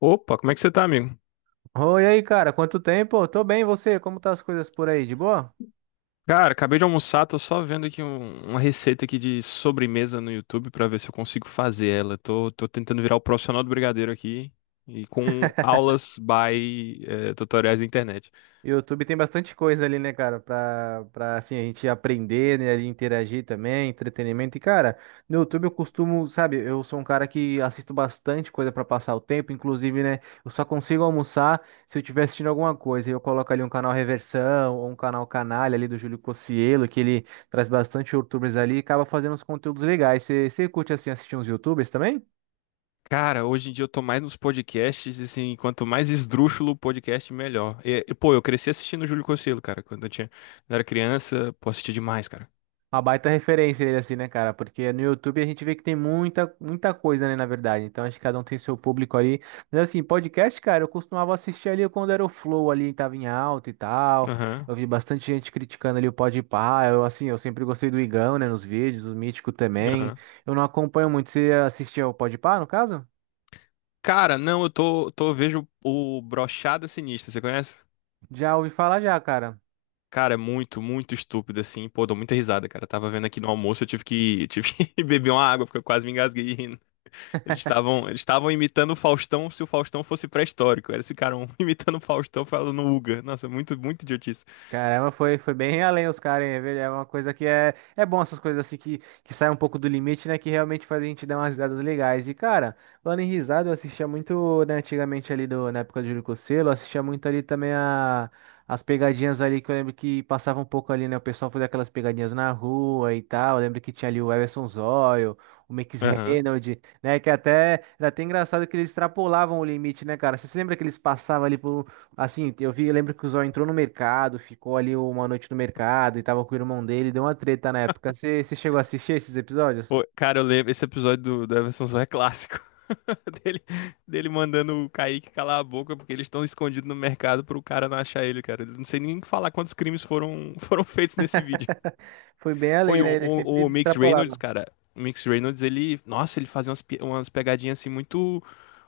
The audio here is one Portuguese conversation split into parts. Opa, como é que você tá, amigo? Oi, e aí, cara, quanto tempo? Tô bem, e você? Como tá as coisas por aí? De boa? Cara, acabei de almoçar, tô só vendo aqui uma receita aqui de sobremesa no YouTube pra ver se eu consigo fazer ela. Tô tentando virar o profissional do brigadeiro aqui e com aulas tutoriais da internet. YouTube tem bastante coisa ali, né, cara, pra assim, a gente aprender, né, ali, interagir também, entretenimento. E, cara, no YouTube eu costumo, sabe, eu sou um cara que assisto bastante coisa pra passar o tempo, inclusive, né, eu só consigo almoçar se eu estiver assistindo alguma coisa. Eu coloco ali um canal Reversão ou um canal Canalha ali do Júlio Cocielo, que ele traz bastante YouTubers ali e acaba fazendo uns conteúdos legais. Você curte, assim, assistir uns YouTubers também? Cara, hoje em dia eu tô mais nos podcasts, e, assim, quanto mais esdrúxulo o podcast, melhor. Pô, eu cresci assistindo o Júlio Cocielo, cara, quando era criança, pô, assistia demais, cara. Uma baita referência ele assim, né, cara? Porque no YouTube a gente vê que tem muita, muita coisa, né, na verdade. Então acho que cada um tem seu público ali. Mas assim, podcast, cara, eu costumava assistir ali quando era o Flow ali, tava em alta e tal. Aham, Eu vi bastante gente criticando ali o Podpah. Eu assim, eu sempre gostei do Igão, né, nos vídeos, o Mítico também. aham. Eu não acompanho muito. Você assistia ao Podpah, no caso? Cara, não, eu vejo o Brochada Sinistra, você conhece? Já ouvi falar já, cara. Cara, é muito, muito estúpido, assim. Pô, dou muita risada, cara. Eu tava vendo aqui no almoço, eu tive que beber uma água, porque eu quase me engasguei rindo. Eles estavam imitando o Faustão se o Faustão fosse pré-histórico. Eles ficaram imitando o Faustão falando Uga. Nossa, é muito, muito idiotice. Caramba, foi bem além os caras, hein? É uma coisa que é bom essas coisas assim que saem um pouco do limite, né? Que realmente faz a gente dar umas risadas legais. E, cara, falando em risada, eu assistia muito, né, antigamente ali do, na época do Júlio Cocelo, eu assistia muito ali também as pegadinhas ali que eu lembro que passava um pouco ali, né? O pessoal fazia aquelas pegadinhas na rua e tal. Eu lembro que tinha ali o Everson Zóio, o Max Aham. Reynolds, né? Que até era até engraçado que eles extrapolavam o limite, né, cara? Você se lembra que eles passavam ali por um. Assim, eu lembro que o Zó entrou no mercado, ficou ali uma noite no mercado e tava com o irmão dele, deu uma treta na época. Você chegou a assistir esses episódios? Pô, cara, eu lembro, esse episódio do Everson Zoé é clássico. Dele, dele mandando o Kaique calar a boca, porque eles estão escondidos no mercado pro cara não achar ele, cara. Eu não sei nem falar quantos crimes foram, foram feitos nesse vídeo. Foi bem Pô, além, e o, né? Ele sempre o, o Mix Reynolds, extrapolava. cara, o Mix Reynolds, nossa, ele fazia umas, umas pegadinhas assim muito,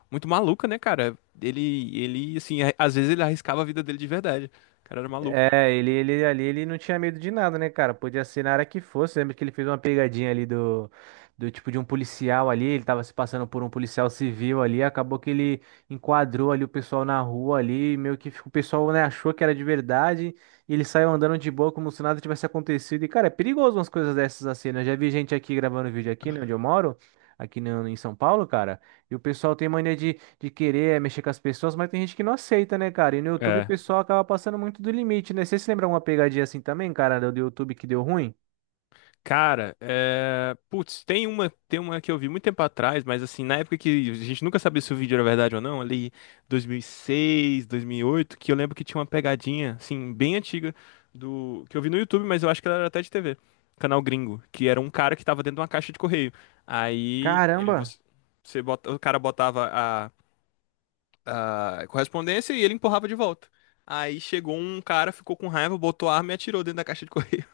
muito maluca, né, cara? Assim, às vezes ele arriscava a vida dele de verdade. O cara era maluco. É, ele ali, ele não tinha medo de nada, né, cara? Podia ser na área que fosse. Lembra que ele fez uma pegadinha ali do tipo de um policial ali, ele tava se passando por um policial civil ali, acabou que ele enquadrou ali o pessoal na rua ali, e meio que o pessoal, né, achou que era de verdade, e ele saiu andando de boa como se nada tivesse acontecido. E, cara, é perigoso umas coisas dessas assim, né? Eu já vi gente aqui gravando vídeo aqui, né, onde eu moro, aqui no, em São Paulo, cara, e o pessoal tem mania de querer mexer com as pessoas, mas tem gente que não aceita, né, cara? E no YouTube o É, pessoal acaba passando muito do limite, né? Você se lembra uma pegadinha assim também, cara, do YouTube que deu ruim? cara, é... putz, tem uma que eu vi muito tempo atrás, mas assim, na época que a gente nunca sabia se o vídeo era verdade ou não, ali 2006, 2008, que eu lembro que tinha uma pegadinha, assim, bem antiga do que eu vi no YouTube, mas eu acho que ela era até de TV, canal gringo, que era um cara que tava dentro de uma caixa de correio. Aí é, Caramba! Você o cara botava a correspondência e ele empurrava de volta. Aí chegou um cara, ficou com raiva, botou a arma e atirou dentro da caixa de correio.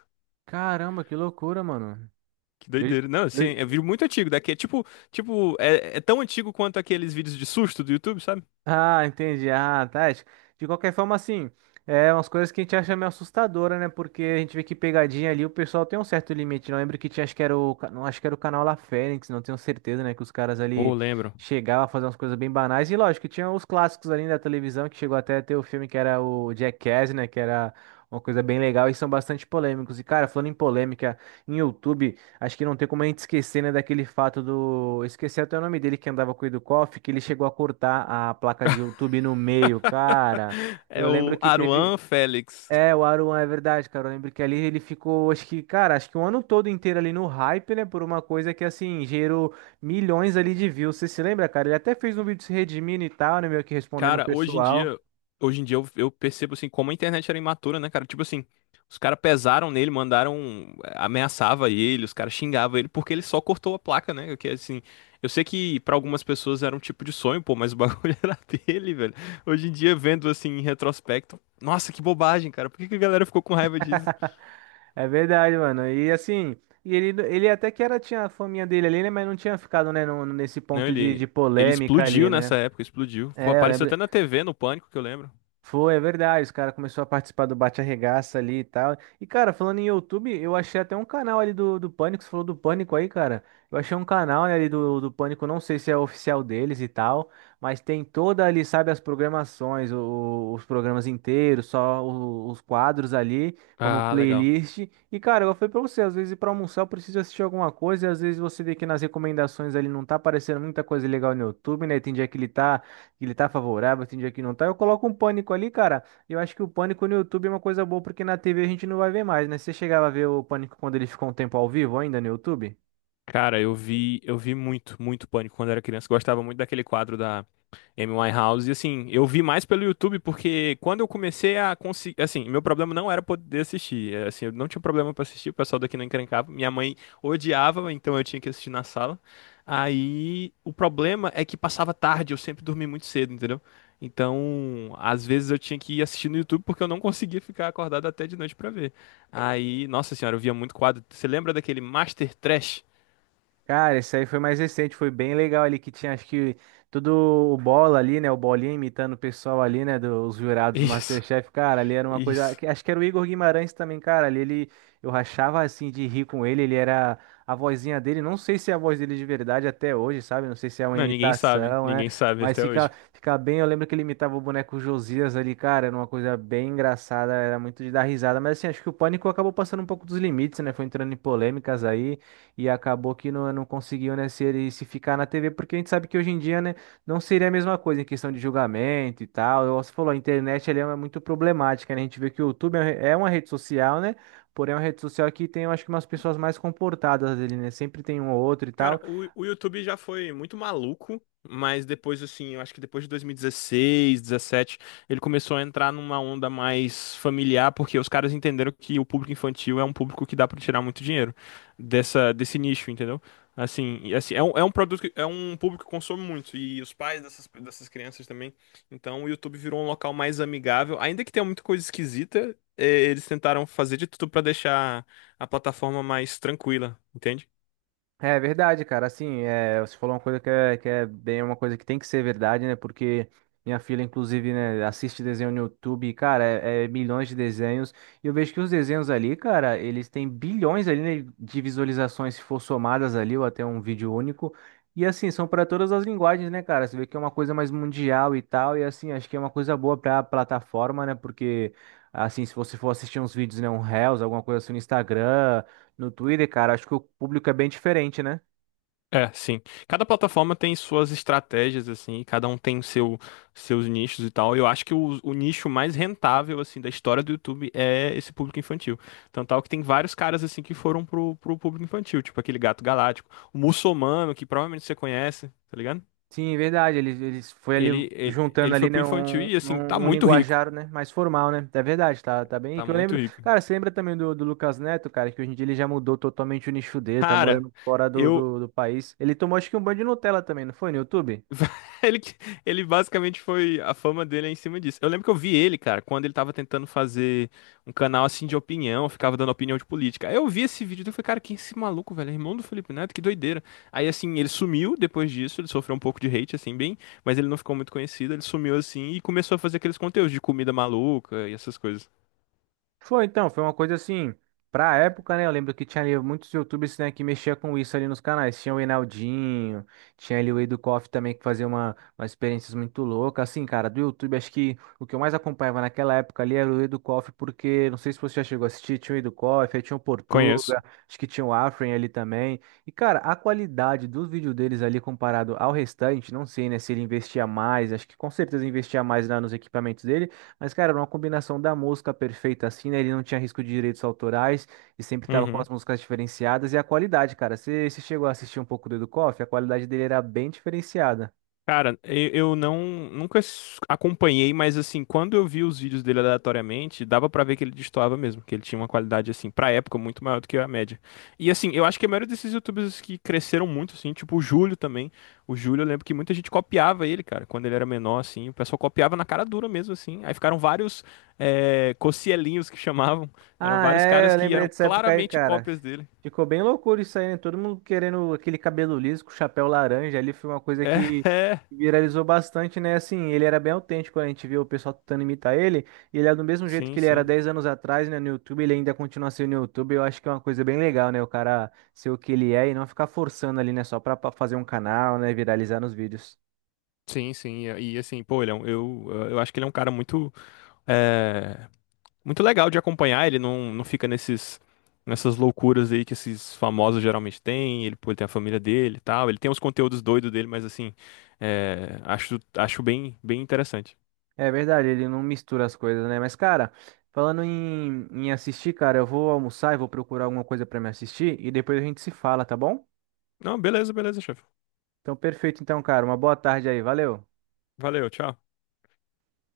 Caramba, que loucura, mano. Que Eu, doideira. Não, assim, é eu, vídeo muito antigo. Daqui é tipo, tipo, é, é tão antigo quanto aqueles vídeos de susto do YouTube, sabe? Ah, entendi. Ah, tá. É, de qualquer forma, assim, é umas coisas que a gente acha meio assustadora, né? Porque a gente vê que pegadinha ali, o pessoal tem um certo limite. Não lembro que tinha, acho que era não, acho que era o canal La Fênix, não tenho certeza, né? Que os caras Ou ali lembro. chegavam a fazer umas coisas bem banais. E lógico, que tinha os clássicos ali né, da televisão, que chegou até a ter o filme que era o Jackass, né? Que era uma coisa bem legal e são bastante polêmicos. E, cara, falando em polêmica, em YouTube. Acho que não tem como a gente esquecer, né, daquele fato do. Eu esqueci até o nome dele que andava com o Koff, que ele chegou a cortar a placa de YouTube no meio, cara. É Eu lembro o que teve. Aruan Félix. É, o Aruan, é verdade, cara. Eu lembro que ali ele ficou, acho que, cara, acho que um ano todo inteiro ali no hype, né, por uma coisa que, assim, gerou milhões ali de views. Você se lembra, cara? Ele até fez um vídeo se redimindo e tal, né, meio que respondendo o Cara, pessoal. Hoje em dia eu percebo assim como a internet era imatura, né, cara? Tipo assim, os caras pesaram nele, mandaram, ameaçava ele, os caras xingavam ele porque ele só cortou a placa, né? Que assim, eu sei que pra algumas pessoas era um tipo de sonho, pô, mas o bagulho era dele, velho. Hoje em dia vendo assim em retrospecto, nossa, que bobagem, cara. Por que que a galera ficou com raiva disso? É verdade, mano. E assim. E ele até que era, tinha a faminha dele ali, né? Mas não tinha ficado, né, nesse Não, ponto de, de ele polêmica ali, explodiu nessa né? época, explodiu. Pô, É, eu apareceu lembro. até na TV, no Pânico, que eu lembro. Foi, é verdade. Os caras começaram a participar do Bate Arregaça ali e tal. E, cara, falando em YouTube, eu achei até um canal ali do Pânico. Você falou do Pânico aí, cara. Eu achei um canal, né, ali do Pânico. Não sei se é oficial deles e tal. Mas tem toda ali, sabe, as programações, os programas inteiros, só os quadros ali, como Ah, legal. playlist. E, cara, eu falei pra você, às vezes pra almoçar eu preciso assistir alguma coisa. E às vezes você vê que nas recomendações ali não tá aparecendo muita coisa legal no YouTube, né? Tem dia que ele tá favorável, tem dia que não tá. Eu coloco um pânico ali, cara. Eu acho que o pânico no YouTube é uma coisa boa, porque na TV a gente não vai ver mais, né? Você chegava a ver o pânico quando ele ficou um tempo ao vivo ainda no YouTube? Cara, eu vi muito, muito Pânico quando era criança. Gostava muito daquele quadro da Amy Winehouse. E assim, eu vi mais pelo YouTube porque quando eu comecei a conseguir, assim, meu problema não era poder assistir. É, assim, eu não tinha problema pra assistir, o pessoal daqui não encrencava. Minha mãe odiava, então eu tinha que assistir na sala. Aí, o problema é que passava tarde, eu sempre dormi muito cedo, entendeu? Então, às vezes eu tinha que ir assistir no YouTube porque eu não conseguia ficar acordado até de noite pra ver. Aí, nossa senhora, eu via muito quadro. Você lembra daquele Master Trash? Cara, esse aí foi mais recente, foi bem legal ali, que tinha acho que todo o bola ali, né? O bolinha imitando o pessoal ali, né? Dos jurados do Isso, MasterChef, cara, ali era uma coisa. isso. Acho que era o Igor Guimarães também, cara. Ali ele eu rachava assim de rir com ele, ele era a vozinha dele. Não sei se é a voz dele de verdade até hoje, sabe? Não sei se é uma Não, ninguém sabe. imitação, né? Ninguém sabe Mas até fica, hoje. fica bem. Eu lembro que ele imitava o boneco Josias ali, cara, era uma coisa bem engraçada, era muito de dar risada. Mas assim, acho que o pânico acabou passando um pouco dos limites, né? Foi entrando em polêmicas aí e acabou que não conseguiu, né, se ele se ficar na TV, porque a gente sabe que hoje em dia, né, não seria a mesma coisa em questão de julgamento e tal. Você falou, a internet ela é muito problemática, né? A gente vê que o YouTube é uma rede social, né? Porém, é uma rede social que tem, eu acho que umas pessoas mais comportadas ali, né? Sempre tem um ou outro e tal. Cara, o YouTube já foi muito maluco, mas depois, assim, eu acho que depois de 2016, 17, ele começou a entrar numa onda mais familiar, porque os caras entenderam que o público infantil é um público que dá pra tirar muito dinheiro desse nicho, entendeu? Assim, é um, é um público que consome muito, e os pais dessas crianças também. Então, o YouTube virou um local mais amigável, ainda que tenha muita coisa esquisita, eles tentaram fazer de tudo pra deixar a plataforma mais tranquila, entende? É verdade, cara. Assim, é, você falou uma coisa que é bem uma coisa que tem que ser verdade, né? Porque minha filha, inclusive, né, assiste desenho no YouTube, e, cara, é milhões de desenhos. E eu vejo que os desenhos ali, cara, eles têm bilhões ali, né, de visualizações se for somadas ali, ou até um vídeo único. E assim, são para todas as linguagens, né, cara? Você vê que é uma coisa mais mundial e tal. E assim, acho que é uma coisa boa para a plataforma, né? Porque, assim, se você for assistir uns vídeos, né, um Reels, alguma coisa assim no Instagram. No Twitter, cara, acho que o público é bem diferente, né? É, sim. Cada plataforma tem suas estratégias, assim, e cada um tem o seus nichos e tal. Eu acho que o nicho mais rentável, assim, da história do YouTube é esse público infantil. Tanto tal que tem vários caras, assim, que foram pro público infantil, tipo aquele Gato Galáctico. O Muçulmano, que provavelmente você conhece, tá ligado? Sim, verdade. Eles foi ali Ele juntando ali, foi pro né, infantil um, e, assim, tá um, um muito rico. linguajar, né, mais formal, né? É verdade, tá, tá bem. E Tá que eu muito lembro, rico. cara, você lembra também do Lucas Neto, cara, que hoje em dia ele já mudou totalmente o nicho dele, tá Cara, morando fora do, eu, do país. Ele tomou acho que um banho de Nutella também, não foi no YouTube? Ele, que- ele basicamente foi. A fama dele é em cima disso. Eu lembro que eu vi ele, cara, quando ele tava tentando fazer um canal assim de opinião, ficava dando opinião de política. Aí eu vi esse vídeo e falei, cara, quem é esse maluco, velho? É irmão do Felipe Neto, que doideira. Aí assim, ele sumiu depois disso, ele sofreu um pouco de hate, assim, bem, mas ele não ficou muito conhecido, ele sumiu assim e começou a fazer aqueles conteúdos de comida maluca e essas coisas. Foi então, foi uma coisa assim, pra época, né? Eu lembro que tinha ali muitos YouTubers, né, que mexia com isso ali nos canais. Tinha o Enaldinho, tinha ali o Edu Koff também que fazia uma experiências muito louca. Assim, cara, do YouTube, acho que o que eu mais acompanhava naquela época ali era o Edu Koff, porque não sei se você já chegou a assistir, tinha o Edu Koff, aí tinha o Conheço. Portuga, acho que tinha o Afren ali também. E, cara, a qualidade dos vídeos deles ali comparado ao restante, não sei, né, se ele investia mais, acho que com certeza investia mais lá nos equipamentos dele. Mas, cara, era uma combinação da música perfeita assim, né? Ele não tinha risco de direitos autorais e sempre tava com Uhum. as músicas diferenciadas e a qualidade, cara. Você chegou a assistir um pouco do Edu Koff? A qualidade dele era bem diferenciada. Cara, eu não nunca acompanhei, mas assim, quando eu vi os vídeos dele aleatoriamente, dava pra ver que ele destoava mesmo, que ele tinha uma qualidade assim, pra época muito maior do que a média. E assim, eu acho que a maioria desses youtubers que cresceram muito assim, tipo o Júlio também. O Júlio, eu lembro que muita gente copiava ele, cara, quando ele era menor assim, o pessoal copiava na cara dura mesmo assim. Aí ficaram vários cocielinhos que chamavam, eram Ah, vários é, caras eu que lembrei eram dessa época aí, claramente cara. cópias dele. Ficou bem loucura isso aí, né? Todo mundo querendo aquele cabelo liso com chapéu laranja ali, foi uma coisa que É, viralizou bastante, né? Assim, ele era bem autêntico, né? A gente viu o pessoal tentando imitar ele, e ele é do mesmo jeito sim, que ele era sim. 10 anos atrás, né, no YouTube, ele ainda continua sendo no YouTube, eu acho que é uma coisa bem legal, né? O cara ser o que ele é e não ficar forçando ali, né, só pra fazer um canal, né, viralizar nos vídeos. Sim, sim, assim, pô, eu acho que ele é um cara muito é muito legal de acompanhar, ele não, não fica nessas loucuras aí que esses famosos geralmente têm, ele, pô, ele tem a família dele e tal, ele tem os conteúdos doidos dele, mas assim, é, acho bem interessante. É verdade, ele não mistura as coisas, né? Mas, cara, falando em assistir, cara, eu vou almoçar e vou procurar alguma coisa pra me assistir e depois a gente se fala, tá bom? Não, beleza, beleza, chefe. Então, perfeito, então, cara. Uma boa tarde aí, valeu. Valeu, tchau.